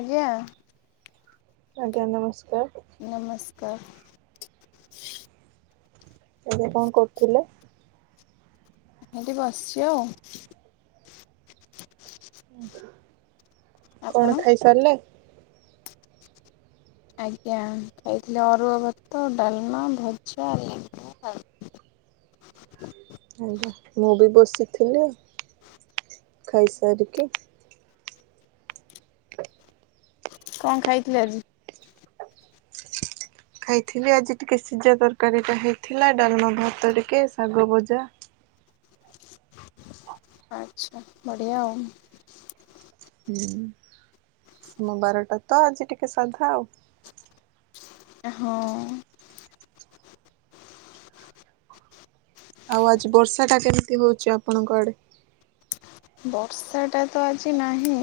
ଆଜ୍ଞା। ଆଜ୍ଞା ନମସ୍କାର। ନମସ୍କାର। ଏବେ କଣ କରୁଥିଲେ? ଏଠି ବସଚି ଆଉ। କଣ ଆପଣ? ଖାଇ ସାରିଲେ? ଆଜ୍ଞା ଖାଇଥିଲେ ଅରୁଆ ଭାତ ଡାଲମା, ଭଜା, ଲେମ୍ବୁ ଆଉ ଆଜ୍ଞା ମୁଁ ବି ବସିଥିଲି। ଖାଇସାରିକି କଣ ଖାଇଥିଲେ ଆଜି? ଖାଇଥିଲି ଆଜି ଟିକେ ସିଝା ତରକାରୀଟା ହେଇଥିଲା ଡାଲମା ଭାତ ଟିକେ ଶାଗ ଭଜା। ଆଚ୍ଛା ବଢ଼ିଆ ଆଉ। ହୁଁ ସୋମବାରଟା ତ ଆଜି ଟିକେ ସାଧା ଆଉ। ହଁ ଆଉ ଆଜି ବର୍ଷା ଟା କେମିତି ହଉଚି ଆପଣଙ୍କ ଆଡେ? ବର୍ଷାଟା ତ ଆଜି ନାହିଁ।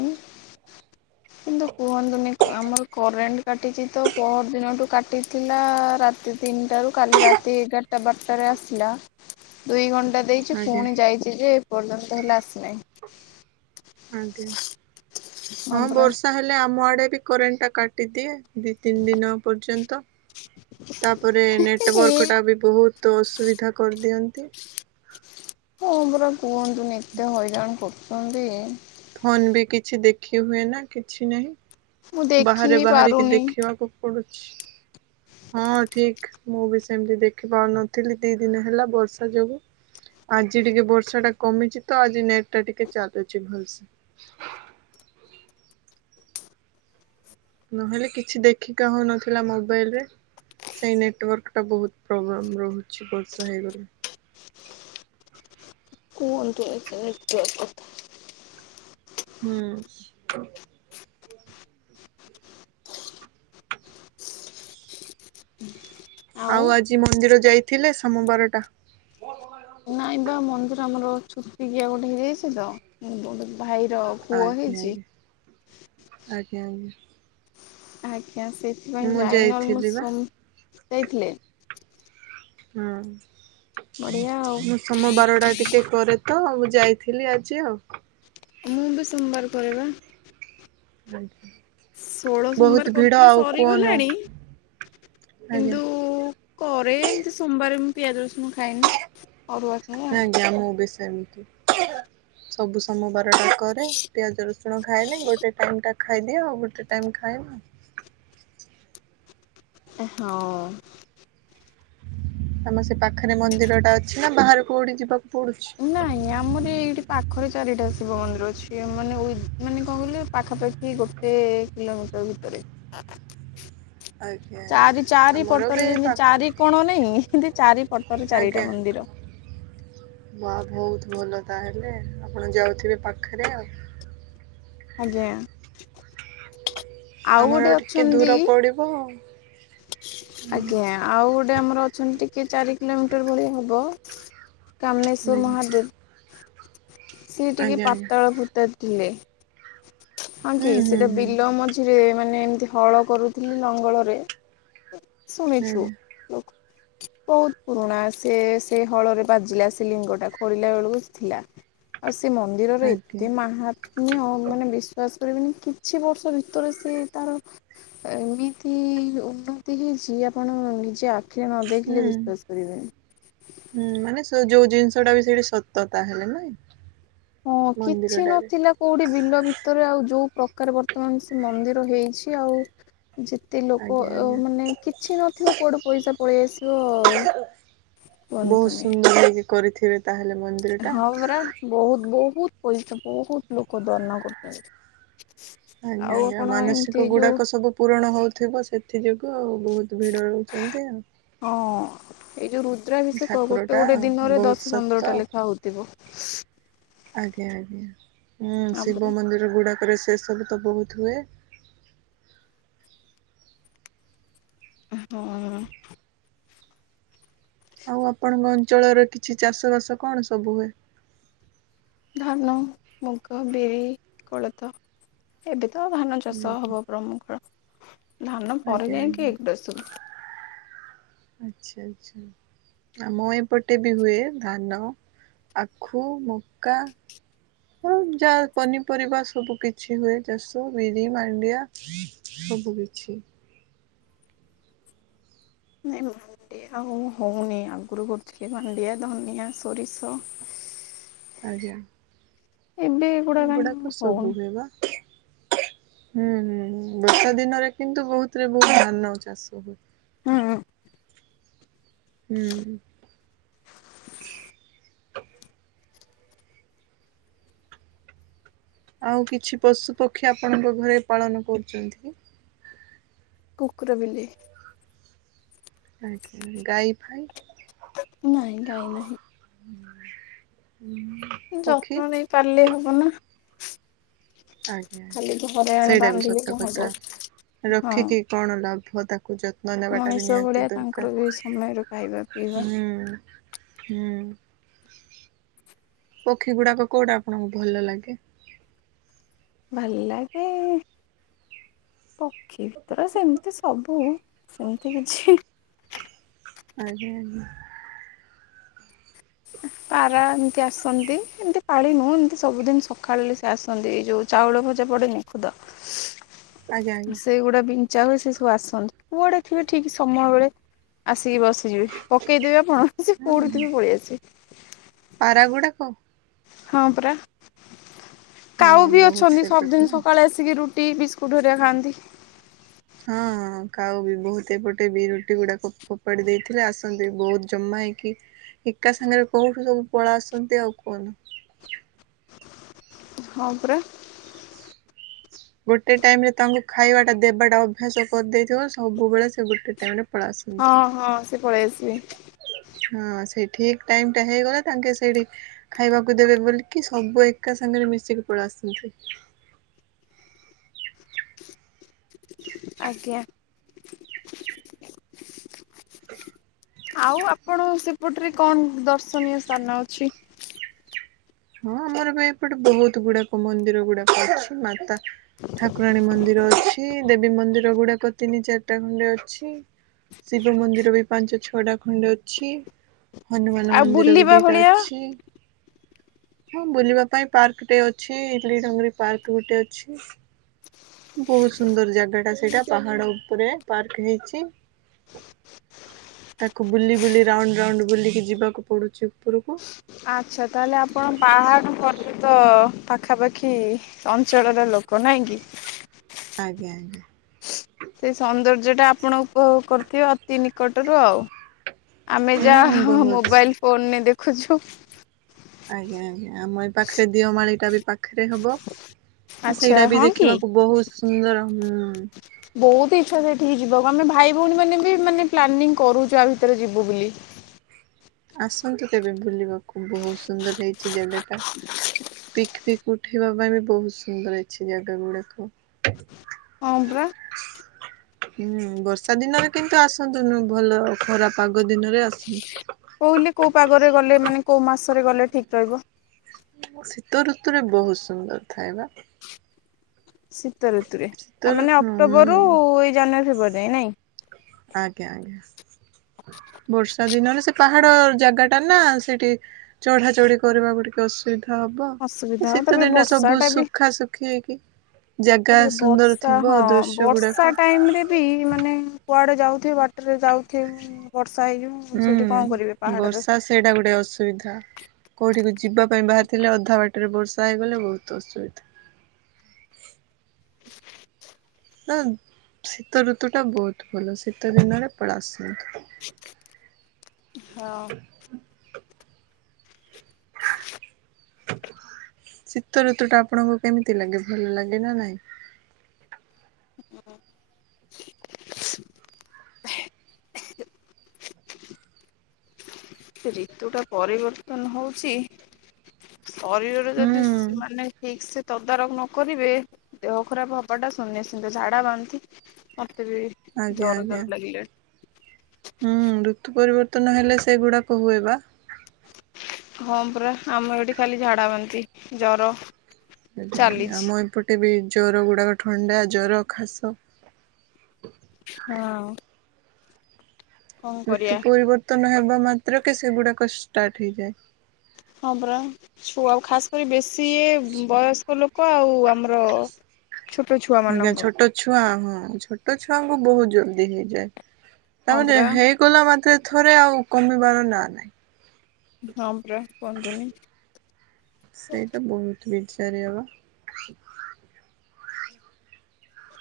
କିନ୍ତୁ କୁହନ୍ତୁନି ଆମର କରେଣ୍ଟ କାଟିଛି ତ ପହର ଦିନଠୁ କାଟିଥିଲା ରା ତି ତିନିଟ ରୁ କାଲି ରାତି ଏଗାରଟା ବାରଟାରେ ଆସିଲା। ଦୁଇ ଘଣ୍ଟା ଦେଇଛି ଆଜ୍ଞା ପୁଣି ଯାଇଛି ଯେ ଏ ପର୍ଯ୍ୟନ୍ତ ହେଲା ଆସିନାହିଁ। ଆଜ୍ଞା ହଁ ବର୍ଷା ହେଲେ ଆମ ଆଡ଼େ ବି କରେଣ୍ଟଟା କାଟିଦିଏ। ଦି ତିନି ଦିନ ପର୍ଯ୍ୟନ୍ତ। ତାପରେ ନେଟୱାର୍କଟା ବି ବହୁତ ଅସୁବିଧା କରିଦିଅନ୍ତି। ହଁ ପରା କୁହନ୍ତୁନି ଏତେ ହଇରାଣ କରୁଚନ୍ତି। ଫୋନ୍ ବି କିଛି ଦେଖି ହୁଏ ନା କିଛି ନାହିଁ। ମୁଁ ଦେଖି ବାହାରେ ହିଁ ବାହାରିକି ପାରୁନି ଦେଖିବାକୁ ପଡୁଛି। ହଁ ଠିକ ମୁଁ ବି ସେମିତି ଦେଖି ପାରୁନଥିଲି ଦି ଦିନ ହେଲା ବର୍ଷା ଯୋଗୁ। ଆଜି ଟିକେ ବର୍ଷା ଟା କମିଚି ତ ଆଜି ନେଟ ଟା ଟିକେ ଚାଲୁଛି ଭଲସେ। ନହେଲେ କିଛି ଦେଖିକା ହଉନଥିଲା ମୋବାଇଲ ରେ। ସେଇ ନେଟୱାର୍କ ଟା ବହୁତ ପ୍ରୋବ୍ଲେମ ରହୁଛି ବର୍ଷା ହେଇଗଲେ। କୁହନ୍ତୁ [unintelligible] ହୁଁ ଆଉ ଆଜି ମନ୍ଦିର ଯାଇଥିଲେ ସୋମବାରଟା? ନାଇଁ ବା ମନ୍ଦିର ଆମର ଛୁତିିକିଆ ଗୋଟେ ହେଇଯାଇଛି ତ [inaudible] ପୁଅ ଆଜ୍ଞା ଆଜ୍ଞା ହେଇଛି ଆଜ୍ଞା ଆଜ୍ଞା। ଆଜ୍ଞା ସେଥିପାଇଁ ମୁଁ ଯାଇନି ନହେଲେ ମୁଁ ଯାଇଥିଲି ବା ସୋମ ଯାଇଥିଲେ। ହୁଁ ବଢିଆ ଆଉ ମୁଁ ସୋମ ବାରଟା ଟିକେ କରେ ତ ମୁଁ ଯାଇଥିଲି ଆଜି ଆଉ। ମୁଁ ବି ସୋମବାର କରେବା। ଆଜ୍ଞା। ଷୋଳ ସୋମବାର କରୁଥିଲି ସରିଗଲାଣି, ଆଜ୍ଞା କିନ୍ତୁ କରେ ଏମତି ସୋମବାରେ ମୁଁ ପିଆଜ ରସୁଣ ଖାଏନି। ଅରୁଆ ଖାଏ ଆଉ ଆଜ୍ଞା, ମୁଁ ବି ସେମିତି ସବୁ ସୋମ ବାରେ [unintelligible] କରେ ପିଆଜ ରସୁଣ ଖାଏନି, ଗୋଟେ ଟାଇମ ଟା ଖାଇଦିଏ ଆଉ ଗୋଟେ ଟାଇମ୍ ଖାଏନି। ଏ ହଁ। ତମ ସେ ପାଖରେ ମନ୍ଦିର ଟା ଅଛି ନା ବାହାରେ କୋଉଠି ଯିବାକୁ ପଡୁଛି? ଏ ଆମର ଏଇଠି ପାଖରେ ଚାରିଟା ଶିବ ମନ୍ଦିର ଅଛି ମାନେ ଉଇ ମାନେ କଣ କହିଲେ ପାଖାପା ଖି ଗୋଟେ କିଲୋମିଟର ଭିତରେ। ଆ ଚାରି ଚାରି ପଟରେ ଯେମତି ପାଖରେ ଚାରି କୋଣ ନାଇଁ ସିନ୍ଦି ଚାରିପଟରେ ଆଜ୍ଞା। ଚାରିଟା ମନ୍ଦିର। ବା ବହୁତ ଭଲ ତାହେଲେ ଆପଣ ଯାଉଥିବେ ପାଖରେ ଆଉ। ଆଜ୍ଞା। ଆମର ଗୋଟେ ଆଉ ଟିକେ ଅଛନ୍ତି ଦୂର ପଡ଼ିବ ଆଉ। ଆଜ୍ଞା, ଆଉ ଗୋଟେ ଆମର ଅଛନ୍ତି ଟିକେ ଚାରି କିଲୋମିଟର ଭଳିଆ ହବ। ଆଜ୍ଞା କାମଲେଶ୍ୱର ମହାଦେବ୍। ସିଏ ଟିକେ ଆଜ୍ଞା ଆଜ୍ଞା। ପାତଳ ଫୁତରେ ଥିଲେ, ହଁ ହୁଁ କି ହୁଁ ସେଟା ହୁଁ। ବିଲ ମଝି ରେ ମାନେ ଏମିତି ହଳ କରୁଥିଲି ଲଙ୍ଗଳରେ ଶୁଣିଛୁ। ଆଜ୍ଞା ବହୁତ୍ ପୁରୁଣା ସେ ସେ ହଳରେ ବାଜିଲା ସେ ଲିଙ୍ଗଟା ଖୋଳିଲା ବେଳକୁ ଥିଲା। ଆଉ ସେ ମନ୍ଦିରର ଆଜ୍ଞା ଏତେ ମାହା ନିଅ ମାନେ ବିଶ୍ଵାସ କରିବେନି କିଛି ବର୍ଷ ଭିତରେ ସେ ତାର ଏମିତି ଉ ନ୍ନତି ହେଇଛି ଆପଣ ନିଜେ ଆଖିରେ ନ ଦେଖିଲେ ହୁଁ ବିଶ୍ଵାସ କରିବେନି। ହୁଁ, ମାନେ ସେ ଯୋଉ ଜିନିଷ ଟା ବି ସେଇଠି ସତ ତା ହେଲେ ନାଇଁ? ହଁ, କିଛି ମନ୍ଦିରଟାରେ ନଥିଲା କୋଉଠି ବିଲ ଭିତରେ ଆଉ ଯୋଉ ପ୍ରକାର ବର୍ତ୍ତମାନ ସେ ମନ୍ଦିର ହେଇଛି ଆଉ ଯେ ତେ ଲୋକ ଆଜ୍ଞା ଉ ଆଜ୍ଞା ମାନେ କିଛି ନଥିବ କୁଆଡୁ ପଇସା ପଳେଇ ଆସିବ। ବହୁତ୍ କୁହନ୍ତୁନି। ସୁନ୍ଦର [unintelligible] କରିଥିବେ ତାହେଲେ ମ ହଁ ପରା ବହୁତ୍ ବହୁତ୍ ପଇସା ବହୁତ୍ ଲୋକ ଦ୍ୱାନ କରୁଛନ୍ତି। ଆଜ୍ଞା ଆଉ ଆଜ୍ଞା, ଆପଣ ଏମିତି ମାନସିକ ଯୋଉ ଗୁଡାକ ସବୁ ପୂରଣ ହଉଥିବ, ସେଥି ଯୋଗୁଁ ଆଉ ବହୁତ ଭିଡ଼ ରହୁଛନ୍ତି ଆଉ। ହଁ, ଏଇ ଯୋଉ ରୁଦ୍ରାଭିଷେକ ଠାକୁର ଗୋଟେ ଟା ଗୋଟେ ଦିନରେ ବହୁତ ଦଶ ସତ ପନ୍ଦରଟା ଲେଖା ହଉଥିବ। ଆଜ୍ଞା ଆଜ୍ଞା, ଶିବ ତାପରେ ମନ୍ଦିର ଗୁଡ଼ାକରେ ସେ ସବୁ ତ ବହୁତ୍ ହୁଏ। ହଁ। ଆଉ ଆପଣଙ୍କ ଅଞ୍ଚଳରେ କି ଛି ଚାଷ ବାସ କଣ ସବୁ ହୁଏ? ଧାନ, ମୁଗ, ବିରି, କୋଳଥ। ଏବେ ତ ଧାନ ଚାଷ ହବ। ପ୍ରମୁଖ, ଧାନ ପରେ ଆଜ୍ଞା ଆଜ୍ଞା ଯାଇକି ଏଗୁରା ସବୁ। ଆଚ୍ଛା ଆଚ୍ଛା। ଆମ ଏପଟେ ବି ହୁଏ ଧାନ, ଆଖୁ, ମକା ହଉ ଯା ପନିପରିବା ସବୁ କିଛି ହୁଏ ଚାଷ ବିରି ମାଣ୍ଡିଆ ସବୁ କିିଛି। ନାଇଁ ମାଣ୍ଡିଆ ଆଉ ହଉନି ଆଗୁରୁ କରୁଥିଲି ମାଣ୍ଡିଆ ଧନିଆ ସୋରିଷ ଆଜ୍ଞା। ଏବେ। ଏଗୁଡା କାଇଁ ଏଗୁଡାକ ଆଉ ସବୁ ହଉନି ହୁଏ ବା। ହୁଁ ହୁଁ ବର୍ଷା ଦିନରେ କିନ୍ତୁ ବହୁତରେ ବହୁତ ଧାନ ଚାଷ ହୁଏ। ହଁ। ହୁଁ। ଆଉ କିଛି ପଶୁ ପକ୍ଷୀ ଆପଣଙ୍କ ଘରେ ପାଳନ କରୁଛନ୍ତି। କୁକୁର ବିଲେଇ। ଆଜ୍ଞା ଗାଈଫାଇ? ନାଇଁ ଗାଈ ନାହିଁ। ହ ହୁଁ ଯତ୍ନ ନେଇ ପାରିଲେ ହବ ନା। ଆଜ୍ଞା ଖାଲି ଆଜ୍ଞା ଘରେ ଆଣି ସେଇଟା ବି ବାନ୍ଧିଲେ ସତ କଣ ହବ କଥା ହଁ ରଖିକି କଣ ଲାଭ ତା ଯତ୍ନ ନେବାଟା ବି ମଣିଷ ନିହାତି ଭଳିଆ ତାଙ୍କର ବି ଦରକାର ସମୟର ଖାଇବା ପିଇବା ହୁଁ। ହୁଁ। ପକ୍ଷୀ ଗୁଡାକ କୋଉଟା ଆପଣଙ୍କୁ ଭଲ ଲାଗେ? ଭଲ ଲାଗେ ପକ୍ଷୀ ଭିତର ସେମିତି ସବୁ ସେମିତି କିଛି ଆଜ୍ଞା ଆଜ୍ଞା। ପାରା ଏମିତି ଆସ ଆସନ୍ତି ଏମିତି ପାଳି ନୁହଁ ଏମିତି ସବୁଦିନ ସକାଳ ସେ ଆସନ୍ତି ଯୋଉ ଚାଉଳ ଭଜା ପଡେନି ଖୁଦ। [inaudible] ଆଜ୍ଞା ଆଜ୍ଞା ଆଜ୍ଞା ସେଗୁଡା ବିଞ୍ଚା ହୁଏ ସେ ସବୁ ଆସନ୍ତି କୁଆଡେ ଥିବେ ଠିକ୍ ସମୟ ବେଳେ ଆସିକି ବସିଯିବି ପକେଇଦବି ଆପଣ ସେ କୋଉଠିଥିବେ ପଳେଇ ଆସିବେ। ପାରାଗୁଡାକ। ହଁ ପରା କାଉ ହଁ ବି ବହୁତ ଅଛନ୍ତି ସେପଟେ ସବଦିନ ନା ସକାଳେ ଆସିକି ରୁଟି କୁଟୁହରିଆ ଖାଆନ୍ତି। ହଁଁ ଖାଉ ବି ବହୁତ ଏପଟେ ବି ରୁଟି ଗୁଡାକ ଫୋପାଡ଼ି ଦେଇଥିଲେ ଆସନ୍ତି ବହୁତ ଜମା ହେଇକି। ଏକା ସାଙ୍ଗରେ କୋଉଠୁ ସବୁ ପଳେଇ ଆସନ୍ତି ଆଉ କୁହନି। ହଁ ପୁରା। [inaudible] ଗୋଟେ ଟାଇମ୍ ରେ ତାଙ୍କୁ ଖାଇବା ଟା ଦେବାଟା ଅଭ୍ୟାସ କରିଦେଇଥିବ ସବୁବେଳେ ସେ ଗୋଟେ ଟାଇମ୍ ରେ ପଳା ହଁ ଆସନ୍ତି। ହଁ ସେ ପଳେଇ ଆସିବେ। ହଁ ସେଇ ଠିକ୍ ଟାଇମ୍ ଟା ହେଇଗଲା ତାଙ୍କେ ସେଇଠି ଖାଇବାକୁ ଦେବେ ବୋଲିକି ସବୁ ଏକା ସାଙ୍ଗରେ ମିଶିକି ପଳେଇ ଆସନ୍ତି। ଆଜ୍ଞା। ଆଉ ଆପଣ ସେପଟରେ କଣ ଦର୍ଶନୀୟ ସ୍ଥାନ ଅଛି? ହଁ ଆମର ପାଇଁ ଏପଟେ ବହୁତ ଗୁଡାକ ମନ୍ଦିର ଗୁଡାକ ଅଛି ମାତା ଠାକୁରାଣୀ ମନ୍ଦିର ଅଛି ଦେବୀ ମନ୍ଦିର ଗୁଡାକ ତିନି ଚାରିଟା ଖଣ୍ଡେ ଅଛି। ଶିବ ମନ୍ଦିର ବି ପାଞ୍ଚ ଛଅଟା ଖଣ୍ଡେ ଅଛି। ହନୁମାନ ଆଉ ମନ୍ଦିର ବି ବୁଲିବା ଦିଟା ଭଳିଆ ଅଛି। ହଁ ବୁଲିବା ପାଇଁ ପାର୍କ ଟେ ଅଛି। ଇଲି ଡଙ୍ଗରି ପାର୍କ ଗୋଟେ ଅଛି। ବହୁତ୍ ସୁନ୍ଦର ଜାଗା ଟା ସେଇଟା ପାହାଡ ଉପରେ ପାର୍କ ହେଇଚି। ତାକୁ ବୁଲି ବୁଲି ରାଉଣ୍ଡ ରାଉଣ୍ଡ ବୁଲିକି ଯିବାକୁ ପଡ଼ୁଛି ଉପରକୁ। ଆଚ୍ଛା ତାହେଲେ ଆପଣ ପାହାଡ଼ ପର୍ବତ ପାଖାପାଖି ଅଞ୍ଚଳର ଲୋକ ନାଇଁ କି ଆଜ୍ଞା ଆଜ୍ଞା ସେଇ ସୌନ୍ଦର୍ଯ୍ୟ ଟା ଆପଣ ଉପଭୋଗ କରୁଥିବେ ଅତି ନିକଟରୁ ଆଉ ଆମେ ହୁଁ ଯାହା ବହୁତ ମୋବାଇଲ ଫୋନ ରେ ଦେଖୁଛୁ। ଆଜ୍ଞା ଆଜ୍ଞା ଆମ ଏ ପାଖରେ ଦିଅମାଳି ଟା ବି ପାଖ୍। ଏ ହବ ଆଚ୍ଛା ସେଇଟା ବି ହଁ କି? ଦେଖିବାକୁ ବହୁତ୍ ସୁନ୍ଦର ହୁଁ। ବହୁତ ଇଚ୍ଛା ସେଇଠିକି ଯିବାକୁ ଆମେ ଭାଇ ଭଉଣୀ ମାନେ ବି ମାନେ ପ୍ଲାନିଂ କରୁଛୁ ଆ ଭିତରେ ଯିବୁ ବୁଲି। ଆସନ୍ତୁ ତେବେ ବୁଲିବାକୁ ବହୁତ୍ ସୁନ୍ଦର ହେଇଚି ଜାଗାଟା। ପିକ୍ ପିକ ଉଠେଇବା ପାଇଁ ବି ବହୁତ୍ ସୁନ୍ଦର ହେଇଚି ଜାଗା ଗୁଡ଼ାକ। ହଁ ପରା। ଝଙ୍କ୍ହହଙ୍କ୍। [inaudible] ହୁଁ ବର୍ଷା ଦିନରେ କିନ୍ତୁ ଆସନ୍ତୁନୁ ଭଲ ଖରା ପାଗ ଦିନରେ ଆସନ୍ତୁ। କୋଉଲେ କୋଉ ପାଗରେ ଗଲେ ମାନେ କୋଉ ମାସରେ ଗଲେ ଠିକ୍ ରହିବ। ଶୀତ ଋତୁରେ ବହୁତ୍ ସୁନ୍ଦର ଥାଏ ବା। ଶୀତ ଋତୁରେ ଶୀତ ତା ମାନେ ଋତୁ ହୁଁ। ଅକ୍ଟୋବରରୁ ଏଇ ଜାନୁୟାରୀ ଫେବୃୟାରୀ ନାଇଁ। ଆଜ୍ଞା, ଆଜ୍ଞା ବର୍ଷା ଦିନରେ ସେ ପାହାଡ ଜାଗାଟା ନା ସେଇଟି। ଚଢା ଚଢି କରିବାକୁ ଟିକେ ଅସୁବିଧା ହବ ଏ ଅସୁବିଧା ହବ ଶୀତ ତାପରେ ଦିନରେ ବର୍ଷା ସବୁ ଟା ବି ସୁଖା ସୁକ୍। କି ହେଇକି ଜାଗା ତାପରେ ସୁନ୍ଦର ଥିବ ଦୃଶ୍ୟ ଗୁଡାକ। ପି-ମାନେ କୁଆଡ଼େ ଯାଉଥିବେ ବାଟରେ ଯାଉଥିବେ ବର୍ଷା ହେଇଯିବ। ଉଁ ହୁଁ ସେଠି କଣ କରିବେ ପାହାଡରେ। ବର୍ଷା ସେଇଟା ଗୋଟେ ଅସୁବିଧା। କୋଉଠିକୁ ଯିବା ପାଇଁ ବାହାରିଥିଲେ ଅଧା ବାଟରେ ବର୍ଷା ହୋଇଗଲେ ବହୁତ୍ ଅସୁବିଧା। ନା ଶୀତଋତୁଟା ବହୁତ୍ ଭଲ ଶୀତ ଦିନରେ ପଳାଇ ଆସନ୍ତୁ। ହଁଓ। ଶୀତ ଋତୁଟା ଆପଣଙ୍କୁ କେମିତି ଲାଗେ ଭଲ ଲାଗେ ନା ନାହିଁ। ଋତୁ ଟା ପରିବର୍ତ୍ତନ ହୋଉଚି। ଶରୀରରେ ଯଦି ହୁଁ ସ୍ ମାନେ ଠିକ୍ ସେ। ତଦାରକ୍ ନ କରିବେ ଦେହ ଖରାପ ହବାଟା ଶୁନିଶ୍ଣିତ୍ ଝାଡ଼ା ବାନ୍ନ୍ତି ମତେ ବି। ଆଜ୍ଞା, ଜର ଜର ଆଜ୍ଞା। ଲାଗିଲାଣି ହୁଁ ଋତୁ ପରିବର୍ତ୍ତନ ହେଲେ ସେଗୁଡାକ ହୁଏ ବା। ହଁ ପରା ଆମର ଏଠି ଖାଲି ଝାଡା ବାନ୍ତି ଜର। ଆଜ୍ଞା, ଆଜ୍ଞା ଚାଲିଛି ଆମ ଏପଟେ ବି ଜ୍ୱର ଗୁଡ଼ାକ ଥଣ୍ଡା ଜର ଖାସ। ହଁ ଆଉ। ଋତୁ ପରିବର୍ତ୍ତନ ହେବା ମାତ୍ରକେ ସେଗୁଡାକ ଷ୍ଟାର୍ଟ ହେଇଯାଏ। ହଁ ପରା। ଛୁଆ ଆଉ ଖାସ୍ କରି ବେଶୀ ଏ ବୟସ୍କ ଲୋକ ଆଉ ଆମର। ଛୋଟ ଛୁଆ। ଆଜ୍ଞା- ମାନଙ୍କ ଛୋଟ ଛୁଆ ହଁ ଛୋଟ ଛୁଆଙ୍କୁ ବହୁତ ଜଲ୍ଦି ହେଇଯାଏ ହଁ ତାମାନେ ପରା। ହେଦ୍। କଲା ମାତ୍ରେ ଥରେ ଆଉ କମିବାର ନା ନାଇଁ କୋ। ହଁ ପରା କୁହନ୍ତୁନି। ସେଇଟା ବହୁତ୍ ବିଜାରିଆ ବା।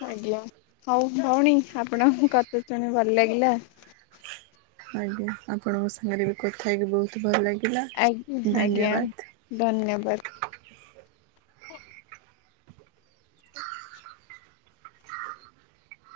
ଆଜ୍ଞା- ହଉ ଭଉଣୀ ଆପଣଙ୍କ କଥା ଶୁଣି ଭଲ ଲାଗିଲା। ଆଜ୍ଞା- ଆପଣଙ୍କ ସାଙ୍ଗରେ ବି କଥା ହେଇକି ବହୁତ୍ ଭଲ ଲାଗିଲା ଧନ୍ୟବାଦ୍। ଧନ୍ୟବାଦ୍।